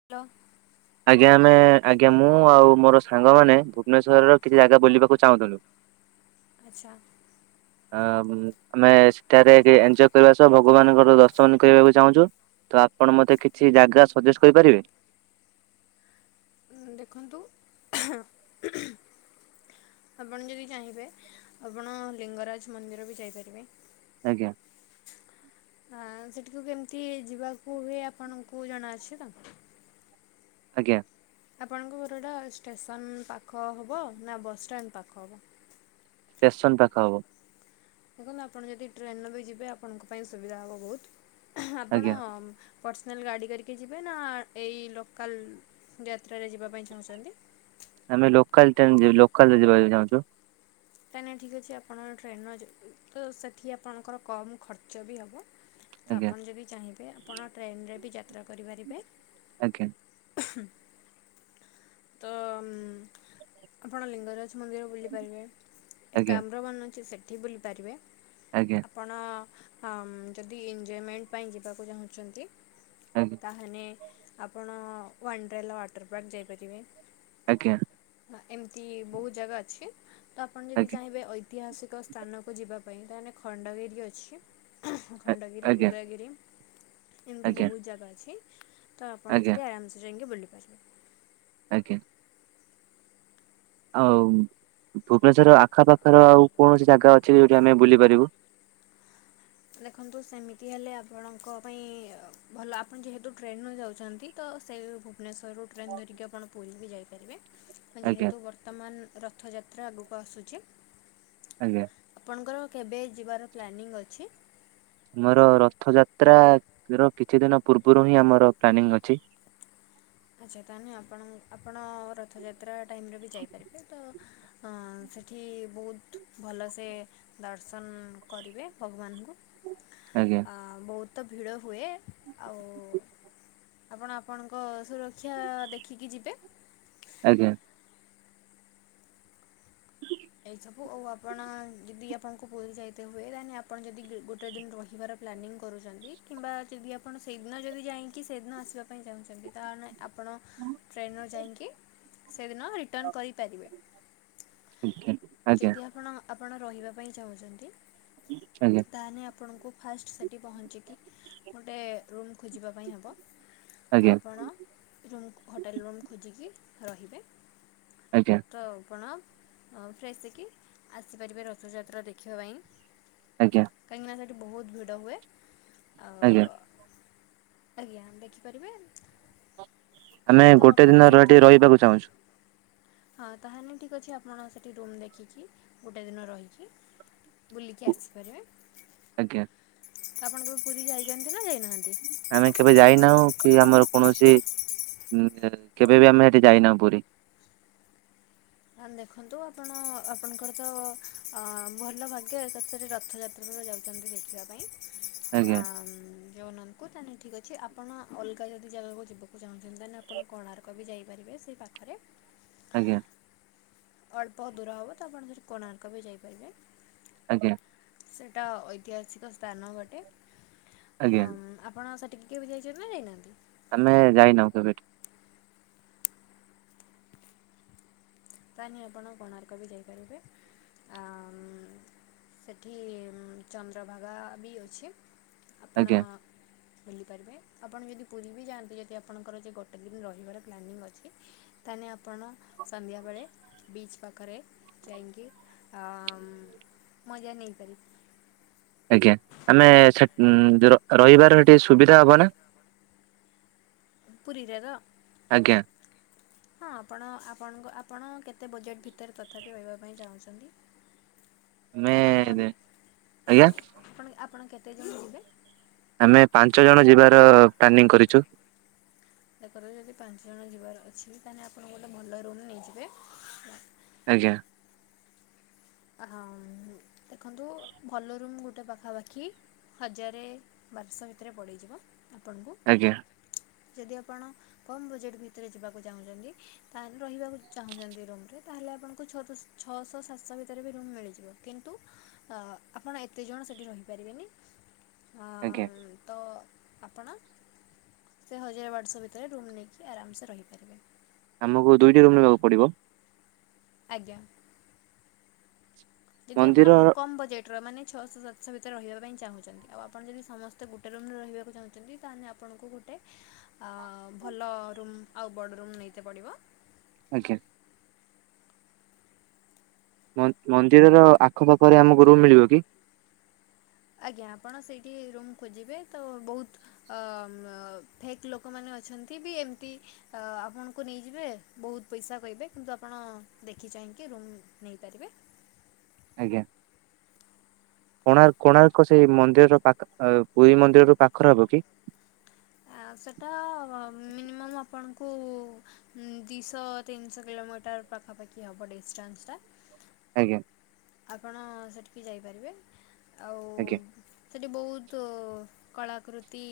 Hello. ଆଜ୍ଞା ଆମେ ଆଜ୍ଞା ମୁଁ ଆଉ ମୋର ସାଙ୍ଗମାନେ ଭୁବନେଶ୍ଵରର କିଛି ଜାଗା ବୁଲିବାକୁ ଚାହୁଁଥିଲୁ? ଆଚ୍ଛା। ହଁ ହୁଁ ଆମେ ସେଠାରେ ଟିକେ ଏଞୟ କରିବା ସହ ଭଗବାନଙ୍କର ଦର୍ଶନ କରିବାକୁ ଚାହୁଁଛୁ। ତ ଆପଣ ମୋତେ କିଛି ଜାଗା ସଜେଷେ କରିପାରିବେ? ଦେଖନ୍ତୁ। ହୁଁ ହୁଁ। ଆପଣ ଯଦି ଚାହିଁବେ ଆପଣ ଲିଙ୍ଗରାଜ ମନ୍ଦିର ବି ଯାଇପାରିବେ। ଆଜ୍ଞା। ହଁ ସେଠିକୁ କେମିତି ଯିବାକୁ ହୁଏ ଆପଣଙ୍କୁ ଜଣାଅଛି ତ? ଆଜ୍ଞା। ଆପଣ ଙ୍କୁ ଘରଟା ଷ୍ଟେସନ ପାଖ ହବ ନା ବସ୍ ଷ୍ଟାଣ୍ଡ ପାଖ ହବ? ଷ୍ଟେସନ ପାଖ ହବ। ଦେଖନ୍ତୁ ଆପଣ ଯଦି ଟ୍ରେନ୍ ବି ଯିବେ ଆପଣଙ୍କ ପାଇଁ ସୁବିଧା ହେବ ବହୁତୁ। ଆପଣ ଆଜ୍ଞା। ପର୍ସନାଲ୍ ଗାଡ଼ି କରିକି ଯିବେ ନା। ଏଇ ଲୋକାଲ ଯାତ୍ରାରେ ଯିବା ପାଇଁ ଚାହୁଁଛନ୍ତି? ଆମେ ଲୋକାଲ ଟ୍ରେନେ ଯିବୁ ଲୋକାଲ ରେ ଯିବାକୁ ଚାହୁଁଛୁ। ତା ନାଇଁ ଠିକ୍ ଅଛି ଆପଣଙ୍କ ଟ୍ରେନଯଉ। ତ ସେଠି ଆପଣଙ୍କର କମ୍ ଖର୍ଚ୍ଚ ବି ହବ। ତ ଆଜ୍ଞା ଆପଣ ଯଦି ଚାହିଁବେ ଆପଣ ଟ୍ରେନେରେ ବି ଯାତ୍ରା କରିପାରିବେ। ଆଜ୍ଞା। ତ ଅମ୍। ଆପଣ ଲିଙ୍ଗରାଜ ମନ୍ଦିର ବୁଲିପାରିବେ। ଏକ ଆଜ୍ଞା କାମ୍ର ମାନ ଅଛି ସେଠି ବୁଲିପାରିବେ। ଆଜ୍ଞା। ଆପଣ ଅମ୍ ଯଦି ଏଞଜୟମେଣ୍ଟ ପାଇଁ ଯିବାକୁ ଚାହୁଁଛନ୍ତି ଆଜ୍ଞା। ତାହେଲେ ଆପଣ ୱାଣ୍ଡ୍ରାଲ ୱାଟର ପାର୍କ ଯାଇପାରିବେ। ଆଜ୍ଞା। ନା ଏମିତି ବହୁତୁ ଜାଗା ଅଛି। ତ ଆପଣ ଯଦି ଆଜ୍ଞା ଚାହିଁବେ ଅୟୀ ଐତିହାସିକ ସ୍ଥାନକୁ ଯିବା ପାଇଁ ତାହେନେ ଖଣ୍ଡଗିରି ଅଛି। ଖଣ୍ଡଗିରି, ଆଜ୍ଞା ଉଦୟଗିରି। ଏମିତି ଆଜ୍ଞା ବହୁତୁ ଜାଗା ଅଛି। ତ ଆପଣ ଆଜ୍ଞା ସେଠି ଆରାମେସେ ଯାଇକି ବୁଲିପାରିବେ। ଆଜ୍ଞା। ଆଉ ଭୁବନେଶ୍ଵର ଆଖପାଖର ଆଉ କୌଣସି ଜାଗା ଅଛି ଯୋଉଠି ଆମେ ବୁଲିପାରିବୁ? ଦେଖନ୍ତୁ ସେମିତି ହେଲେ ଆପଣଙ୍କ ପାଇଁ ଭଲ ଆପଣ ଯେହେତୁ ଟ୍ରେନ ଯାଉଛନ୍ତି ତ ସେଇ ଭୁବନେଶ୍ୱରରୁ ଟ୍ରେନ୍ ଧରିକି ଆପଣ ପୁରୀ ବି ଯାଇପାରିବେ। ଆଜ୍ଞା ଯେହେତୁ ବର୍ତ୍ତମାନେ ରଥଯାତ୍ରା ଆଗକୁ ଆସୁଛି ଆଜ୍ଞା। ଆପଣଙ୍କର କେବେ ଯିବାର ପ୍ଲାନିଂ ଅଛି? ଆମର ରଥଯାତ୍ରା ର କିଛି ଦିନ ପୂର୍ବରୁ ହିଁ ଆମର ପ୍ଲାନିଂ ଅଛି। ଆଚ୍ଛା ତା ହେନେ ଆପଣ ଆପଣ ରଥଯାତ୍ରା ଟାଇମିରେ ବି ଯାଇପାରିବେ ତ ହ ସେଠି ବହୁତ ଭଲସେ ଦର୍ଶନ କରିବେ ଭଗବାନଙ୍କୁ। ଆଜ୍ଞା। ଆ ବହୁତ ଭିଡ଼ ହୁଏ ଆଉ ଆପଣ ଆପଣଙ୍କ ସୁରକ୍ଷା ଦେଖିକି ଯିବେ। ଆଜ୍ଞା। [unintelligible] ଏସବୁ ଆଉ ଆପଣ ଯଦି ଆପଣଙ୍କୁ ପୁରୀ ଯାଇତେ ହୁଏ ଦେହେଲେ ଆପଣ ଯଦି ଗୋଟେ ଦିନ ରହିବାର ପ୍ଲାନିଙ୍ଗି କରୁଚନ୍ତି, କିମ୍ବା ଯଦି ଆପଣ ସେଇଦିନ ଯଦି ଯାଇଙ୍କି ସେଦିନ ଆସିବା ପାଇଁ ଚାହୁଁଚନ୍ତି। ତାହେନେ ଆପଣ ଟ୍ରେନ୍ ରେ ଯାଇକି ସେଦିନ ରିଟର୍ଣ୍ଣ କରିପାରିବେ। ଆଜ୍ଞା। ଯଦି ଆପଣ ଆପଣ ରହିବା ପାଇଁ ଚାହୁଁଛନ୍ତି ଆଜ୍ଞା ତାହେଲେ ଆପଣଙ୍କୁ ଫାଷ୍ଟ ସେଠି ପହଞ୍ଚିକି ଗୋଟେ ରୁମ୍ ଖୋଜିବା ପାଇଁ ହେବ। ଆଜ୍ଞା ଆଜ୍ଞା ଆପଣ ରୁମ୍ ହୋଟେଲ ରୁମ୍ ଖୋଜିକି ରହିବେ। ଆଜ୍ଞା। ତ ଆପଣ ଅ ଫ୍ରେଶ ହେଇକି ଆସିପାରିବେ ରଥଯାତ୍ର ଦେଖିବା ପାଇଁ। ଆଜ୍ଞା। କାହିଁକିନା ସେଠି ବହୁତ ଭିଡ଼ ହୁଏ ଆ ଆଜ୍ଞା ଆଜ୍ଞା ଦେଖିପାରିବେ। ଆମେ ତ ଗୋଟେ ଆପଣ ଦିନର ସେଠୁ ଏଠି ରହିବାକୁ ଚାହୁଁଛୁ। ହଁ ତାହେଲେ ଠିକ ଅଛି ଆପଣ ସେଠ ଲ ରୁମ୍ ଦେଖିକି ଗୋଟେ ଦିନ ରହିକି ବୁଲିକି ଆସିପାରିବେ। ଆଜ୍ଞା। ତ ଆପଣଙ୍କ ପୁରୀ ଯାଇଛନ୍ତି ନା ଯାଇନାହାନ୍ତି। ଆମେ କେବେ ଯାଇନାହୁଁ କି ଆମର କୌଣସି ଉଁ କେବେ ବି ଆମେ ସେଠି ଯାଇନାହୁ ପୁରୀ। [unintelligible] ଦେଖନ୍ତୁ ଆପଣ ଆପଣଙ୍କର ତ ଭଲ ଭାଗ୍ୟ କେତେଟି ରଥଯାତ୍ରା ଯାଉଛନ୍ତି ଦେଖିବା ପାଇଁ। ଆ ଆଜ୍ଞା ଜଉନନଙ୍କୁ ତାେଲେ ଠିକ୍ ଅଛି ଆପଣ ଅଲଗା ଯଦି ଜାଗାକୁ ଯିବ ଚାହୁଁଛନ୍ତି ତାହେଲେ ଆପଣ କୋଣାର୍କ ବି ଯାଇପାରିବେ ସେହି ପାଖରେ ଆଜ୍ଞା। ଅଳ୍ପ ଦୂର ହେବ ତ ଆପଣ ସେଠି କୋଣାର୍କ ବି ଯାଇପାରିବେ। ଆଜ୍ଞା। ସେଇଟା ଐତିହାସିକ ସ୍ଥାନ ଗୋଟେ ଆଜ୍ଞା ଅ ଆପଣ ସେ ଟିକେ ବି ଯାଇଛନ୍ତି ନା ଯାଇନାହାନ୍ତି? ଆମେ ଯାଇନାହୁ ସେବେଠୁ ତାହିଁ ଆପଣ କୋଣାର୍କ ବି ଯାଇପାରିବେ। ଅ ସେଠି ଚନ୍ଦ୍ରଭାଗା ବି ଅଛି ଆପଣ ଆଜ୍ଞା ଭୁଲିପାରିବେ ଆପଣ ଯଦି ପୁରୀ ବି ଯାଆନ୍ତୁ ଯଦି ଆପଣଙ୍କର ଯେ ଗୋଟେ ଦିନ ରହିବାର ପ୍ଲାନିଂ ଅଛି। ତାେଲେ ଆପଣ ସନ୍ଧ୍ୟାବେଳେ ବିଚ୍ ପାଖରେ ଯାଇକି ଅ ମଜା ନେଇପାରି ଆଜ୍ଞା ଆମେ ସେ ର ରହିବାର ସେଠି ସୁବିଧା ହବ ନା? ପୁରୀ ରାର ଆଜ୍ଞା। [unintelligible] ହଁ ଆପଣ ଆପଣଙ୍କ ଆପଣ କେତେ ବଜେଟ୍ ଭିତରେ ତଥାପି ରହିବା ପାଇଁ ଚାହୁଁଛନ୍ତି? ଆମେ ଆପଣ ଆଜ୍ଞା ଆପଣ ଆପଣ କେତେ ଜଣ ଯିବେ? ଆମେ ପାଞ୍ଚ ଜଣ ଯିବାର ପ୍ଲାନିଂ କରିଛୁ। ତାପରେ ଯଦି ପାଞ୍ଚ ଜଣ ଯିବାର ଅଛି ତାହେଲେ ଆପଣ ଗୋଟେ ଭଲ ରୁମ୍ ନେଇଯିବେ। ଆଜ୍ଞା। ଦେଖନ୍ତୁ ଭଲ ରୁମ୍ ଗୋଟେ ପାଖାପାଖି। ହଜାରେ ବାରଶହ ଭିତରେ ପଡ଼ିଯିବ ଆପଣଙ୍କୁ। ଆଜ୍ଞା। ଯଦି ଆପଣ କମ୍ ବଜେଟ୍ ଭିତରେ ଯିବାକୁ ଚାହୁଁଛନ୍ତି। ହେଲେ ରହିବାକୁ ଚାହୁଁଛନ୍ତି ରୁମ ରେ ତାହେଲେ ଆପଣଙ୍କୁ ଛ ଛଅଶହ ସାତ ସ ଭିତରେ ବି ରୁମ୍ ମିଳିଯିବ କିନ୍ତୁ ଆପଣ ଏତେ ଜଣ ସେଠି ରହିପାରିବେନି ହ ଆଜ୍ଞା ତ ଆପଣ ସେ ହଜାର ବାରଶ ଭିତରେ ରୁମ୍ ନେଇକି ଆରାମସେ ରହିପାରିବେ। ଆମକୁ ଦୁଇଟି ରୁମ୍ ନେବାକୁ ପଡିବ। ଆଜ୍ଞା ଯଦି ଆପଣ ମନ୍ଦିର କମ ବଜେଟ ମାନେଛଅଶହ ସାତଶହ ଭିତରେ ରହିବା ପାଇଁ ଚାହୁଁଛନ୍ତି ଆଉ ଆପଣ ଯଦି ସମସ୍ତେ ଗୋଟେ ରୁ୍ରେ ରହିବାକୁ ଚାହୁଁଛନ୍ତି ତାହେଲେଣ। ଆପଣଙ୍କୁ ଗୋଟେ ଭଲ ରୁମ୍ ଆଉ ବଡ଼ ରୁମ୍ ନେଇତେ ପଡ଼ିବ। ଆଜ୍ଞା ମନ୍ଦିରର ଆଖପାଖରେ ଆମକୁ ରୁମ୍ ମିଳିବ କି? ଆଜ୍ଞା ଆପଣ ସେଇଠି ରୁମ୍ ଖୋଜିବେ ତ ବହୁତ। ଅ ଫେକ୍ ଲୋକମାନେ ଅଛନ୍ତି ବି ଏମିତି ଆପଣଙ୍କୁ ନେଇଯିବେ। ବହୁତ ପଇସା କହିବେ କିନ୍ତୁ ଆପଣ ଦେଖି ଚାହିଁକି ରୁମ୍ ନେଇପାରିବେ। ଆଜ୍ଞା। କୋଣାର୍ କୋଣାର୍କ ସେଇ ମନ୍ଦିରର ପାଖ ପୁରୀ ମନ୍ଦିରରୁ ପାଖର ହବ କି? ସେଇଟା ମିନିମମ୍ ଆପଣଙ୍କୁ। ଦିଶହ ତିନିଶହ କିଲୋମିଟର ପାଖାପାଖି ହବ ଡିଷ୍ଟାନ୍ସ ଟା। ଆଜ୍ଞା। ଆପଣ ସେଠିକି ଯାଇପାରିବେ ଆଉ। ଆଜ୍ଞା। ସେଠି ବହୁତ୍ କଳାକୃତି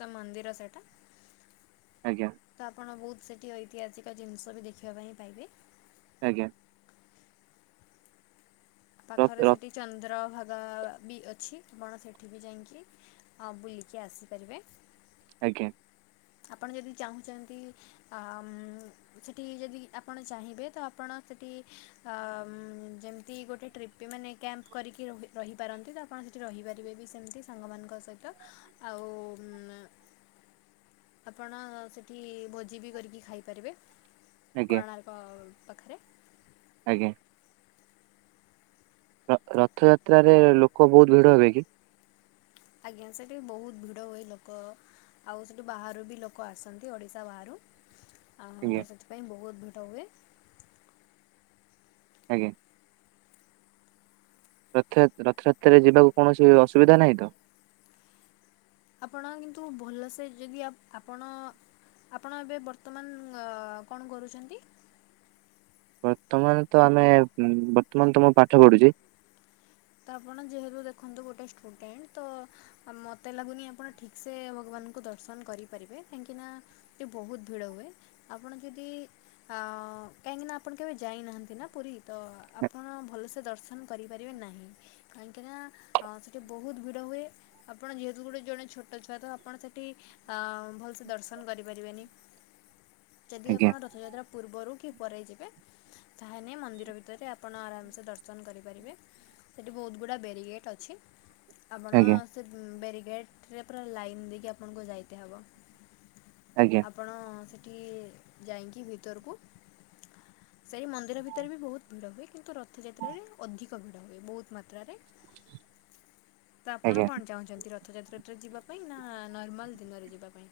ତ ମନ୍ଦିର ସେଇଟା। ଆଜ୍ଞା। ତ ଆପଣ ବହୁତ ସେଠି ଐତିହାସିକ ଜିନିଷ ବି ଦେଖିବା ପାଇଁ ପାଇବେ। ଆଜ୍ଞା। ର ପାଖରେ ର ସେଠି ଚନ୍ଦ୍ର ଭାଗ ବ ବି ଅଛି ଆପଣ ସେଠି ବି ଯାଇକି ବୁଲିକି ଆସିପାରିବେ। ଆଜ୍ଞା। ଆପଣ ଯଦି ଚାହୁଁଛନ୍ତି ଆ ସେଠି ଯଦି ଆପଣ ଚାହିଁବେ ତ ଆପଣ ସେଠି ଆ ଯେମିତି ଗୋଟେ ଟ୍ରିପ୍ ପି ମାନେ କ୍ୟାମ୍ପ କରିକି ରହି ରହିପାରନ୍ତି ତ ଆପଣ ସେଠି ରହିପାରିବେ ବି ସେମିତି ସାଙ୍ଗମାନଙ୍କ ସହିତ। ଆଉ ମ୍ ଆପଣ ସେଠି ଭୋଜି ବି କରିକି ଖାଇପାରିବେ ଆଜ୍ଞା କଣା ପ ପାଖରେ। ଆଜ୍ଞା। ର ରଥଯାତ୍ରାରେ ଲୋକ ବହୁତ ଭିଡ ହେବେ କି? ଆଜ୍ଞା ସେଠୀ ବହୁତ ଭିଡ ହୁଏ ଲୋକ। ଆଉ ସେଠୁ ବାହାରୁ ବି ଲୋକ ଆସନ୍ତି ଓଡ଼ିଶା ବାହାରୁ। ଆ ଆଜ୍ଞା ତ ସେଥିପାଇଁ ବହୁତ ଭିଡ ହୁଏ। ଆଜ୍ଞା। ରଥ ରଥଯାତ୍ରାରେ ଯିବାକୁ କୌଣସି ଅସୁବିଧା ନାହିଁ ତ? ଆପଣ କିନ୍ତୁ ଭଲସେ ଯଦି ଆପଣ ଆପଣ ଏବେ ବର୍ତ୍ତମାନ ଗ କଣ କରୁଛନ୍ତି? ବର୍ତ୍ତମାନ ତ ଆମେ ବର୍ତ୍ତମାନ ତ ମୁଁ ପାଠ ପଢୁଛି। ତ ଆପଣ ଯେହେତୁ ଦେଖନ୍ତୁ ଗୋଟେ ଷ୍ଟୁଡେଣ୍ଟ ତ ଆ ମତେ ଲାଗୁନି ଆପଣ ଠିକ୍ ସେ ଭଗବାନଙ୍କୁ ଦର୍ଶନ କରିପାରିବେ କାହିଁକି ନା ସେଠି ବହୁତ ଭିଡ ହୁଏ ଆପଣ ଯଦି ଅ କାହିଁକି ନା ଆପଣ କେବେ ଯାଇନାହାନ୍ତି ନା ପୁରୀ ତ ଆପଣ ଭଲସେ ଦର୍ଶନ କରିପାରିବେ ନାହିଁ। କାହିଁକିନା ସେଠି ବହୁତ ଭିଡ଼ ହୁଏ। ଆପଣ ଯେହେତୁ ଗୋଟେ ଜଣେ ଛୋଟ ଛୁଆ ତ ଆପଣ ସେଠି ଭଲସେ ଦର୍ଶନ କରିପାରିବେନି। ଯଦି ଆଜ୍ଞା ଆପଣ ରଥଯାତ୍ରା ପୂର୍ବରୁ କି ପରେ ଯିବେ ତାହାେଲେ ମନ୍ଦିର ଭିତରେ ଆପଣ ଆରାମସେ ଦର୍ଶନ କରିପାରିବେ। ସେଇଠି ବହୁତ ଗୁଡ଼ା ବେରିଗେଟ୍ ଅଛି ଆପଣ ଆଜ୍ଞା ସେ ବ୍ୟାରଗେଟେରେ ପୁରା ଲାଇନ୍ ଦେଇକି ଆପଣଙ୍କୁ ଯାଇତେ ହେବ। ଆଜ୍ଞା। ଆପଣ ସେଇଠି ଯାଇକି ଭିତରକୁ ସେଇ ମନ୍ଦିର ଭିତରେ ବି ବହୁତ ଭିଡ ହୁଏ କିନ୍ତୁ ରଥଯାତ୍ରାରେ ଅଧିକ ଭିଡ ହୁଏ ବହୁତ ମାତ୍ରାରେ ତ ଆପଣ ଆଜ୍ଞା କଣ ଚାହୁଁଛନ୍ତି? ର ରଥଯାତ୍ରାରେ ଯିବା ପାଇଁ ନା ନର୍ମାଲ ଦିନରେ ଯିବା ପାଇଁ?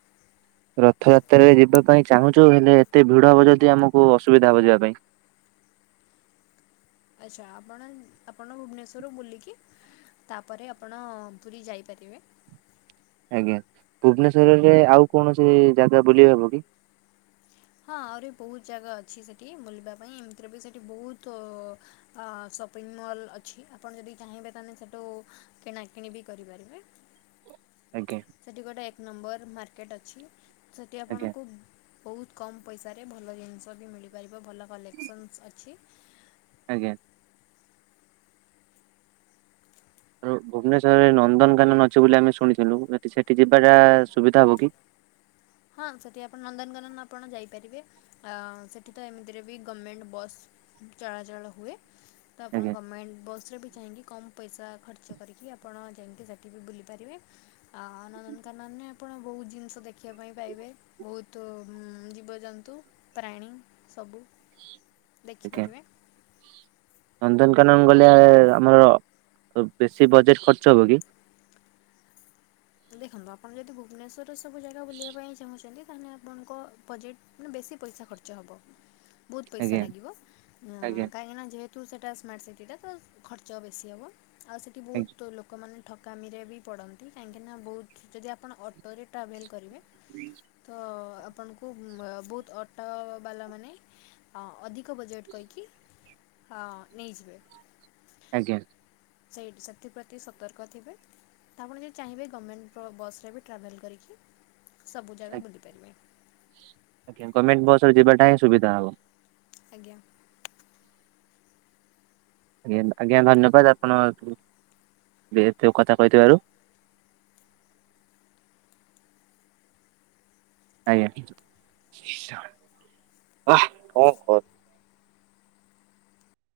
ରଥଯାତ୍ରାରେ ଯିବା ପାଇଁ ଚାହୁଁଛୁ ହେଲେ ଏତେ ଭିଡ ହବ ଯଦି ଆମକୁ ଅସୁବିଧା ହବ ଯିବା ପାଇଁ। ଆଚ୍ଛା ଆପଣ ଆପଣ ଭୁବନେଶ୍ୱର ରୁ ବୁଲିକି ତାପରେ ଆପଣ ପୁରୀ ଯାଇପାରିବେ। ଆଜ୍ଞା ଭୁବନେଶ୍ୱରରେ ଆଉ କୌଣସି ଜାଗା ବୁଲି ହବ କି? ହଁ ଆହୁରି ବହୁତ ଜାଗା ଅଛି ସେଠି ବୁଲିବା ପାଇଁ ଏମିତିରେ ବି ସେଠି ବହୁତୁ ସପିଂ ମଲ୍ ଅଛି ଆପଣ ଯଦି ଚାହିଁବେ ତାହେଲେ ସେଠୁ କିଣାକିଣି ବି କରିପାରିବେ। ଆଜ୍ଞା। ସେଠି ଗୋଟେ ଏକ ନମ୍ବର ମାର୍କେଟ୍ ଅଛି ସେଠି ଆଜ୍ଞା ଆପଣଙ୍କୁ ବହୁତ୍ କମ୍ ପଇସାରେ ଭଲ ଜିନିଷ ବି ମିଳିପାରିବ ଭଲ କଲେକ୍ସନ ଅଛି। ଆଜ୍ଞା। ଆ ଭୁବନେଶ୍ଵରରେ ନନ୍ଦନକାନନ ଅଛି ବୋଲି ଆମେ ଶୁଣିଥିଲୁ ସେଠି ଯିବାଟା ସୁବିଧା ହବ କି? ହଁ ସେଠି ଆପଣ ନନ୍ଦନକାନନ ଆପଣ ଯାଇପାରିବେ ସେଠି ତ ଏମିତିରେ ବି ଗମେଣ୍ଟ ବସ୍ ଚଳାଚଳ ହୁଏ ତ ଆପଣ ଆଜ୍ଞା ଗମେଣ୍ଟ ବସ ରେ ବି ଚାହିଁକି କମ୍ ପଇସା ଖର୍ଚ୍ଚ କରିକି ଆପଣ ଯାଇକି ସେଠି ବି ବୁଲିପାରିବେ। ଆ ନନ୍ଦନକାନନ ନେ ଆପଣ ବହୁତ ଜିନିଷ ଦେଖିବ ଦେଖିବା ପାଇଁ ପାଇବେ ବହୁତ ଜୀବଜନ୍ତୁ ପ୍ରାଣୀ ସବୁ ଆଜ୍ଞା। ଦେଖିପାରିବେ ନନ୍ଦନକାନନ ଗଲେ ଆମର ବେଶୀ ବଜେଟ ଖର୍ଚ୍ଚ ହବ କି? ଦେଖନ୍ତୁ ଆପଣ ଯଦି ଭୁବନେଶ୍ୱରରେ ସବୁ ଜାଗା ବୁଲିବା ପାଇଁ ଚାହୁଁଛନ୍ତି ତାହେଲେ ଆପଣଙ୍କ ବଜେଟ୍ ମାନେ ବେଶୀ ପଇସା ଖର୍ଚ୍ଚ ହେବ। ବହୁତ ପଇସା ଆଜ୍ଞା ଲାଗିବ ଆଜ୍ଞା କାହିଁକି ନା ଯେହେତ ତୁ ସେଇଟା ସ୍ମାର୍ଟ ସିଟିଟା ତ ଖର୍ଚ୍ଚ ବେଶୀ ହେବ ଆଉ ସେଇଠି ଆଜ୍ଞା ବହୁତ ଲୋକମାନେ ଠକାମିରେ ବି ପଡ଼ନ୍ତି କାହିଁକିନା ବହୁତ ଯଦି ଆପଣ ଅଟୋରେ ଟ୍ରାଭେଲ୍ କରିବେ। ତ ଆପଣଙ୍କୁ ମ୍ ବହୁତ ଅଟୋ ବାଲା ମାନେ ଆ ଅଧିକ ବଜେଟ୍ କହିକି ଆ ନେଇଯିବେ। ଆଜ୍ଞା। ସେଇଟି ସେଥିପ୍ରତି ସତର୍କ ଥିବେ ତ ଆପଣ ଯଦି ଚାହିଁବେ ଗର୍ମେଣ୍ଟ ବସ୍ ରେ ବି ଟ୍ରାଭେଲ୍ କରିକି ସବୁ ଜାଗା ବୁଲିପାରିବେ। ଆଜ୍ଞା ଗମେର୍ଣ୍ଟ ବସରେ ଯିବା ଟା ହିଁ ସୁବିଧା ହବ। ଆଜ୍ଞା। ଆଜ୍ଞା ଆଜ୍ଞା ଧନ୍ୟବାଦ ଆପଣ ଯେହେତୁ କଥା କହିଥିବାରୁ। ଆଜ୍ଞା।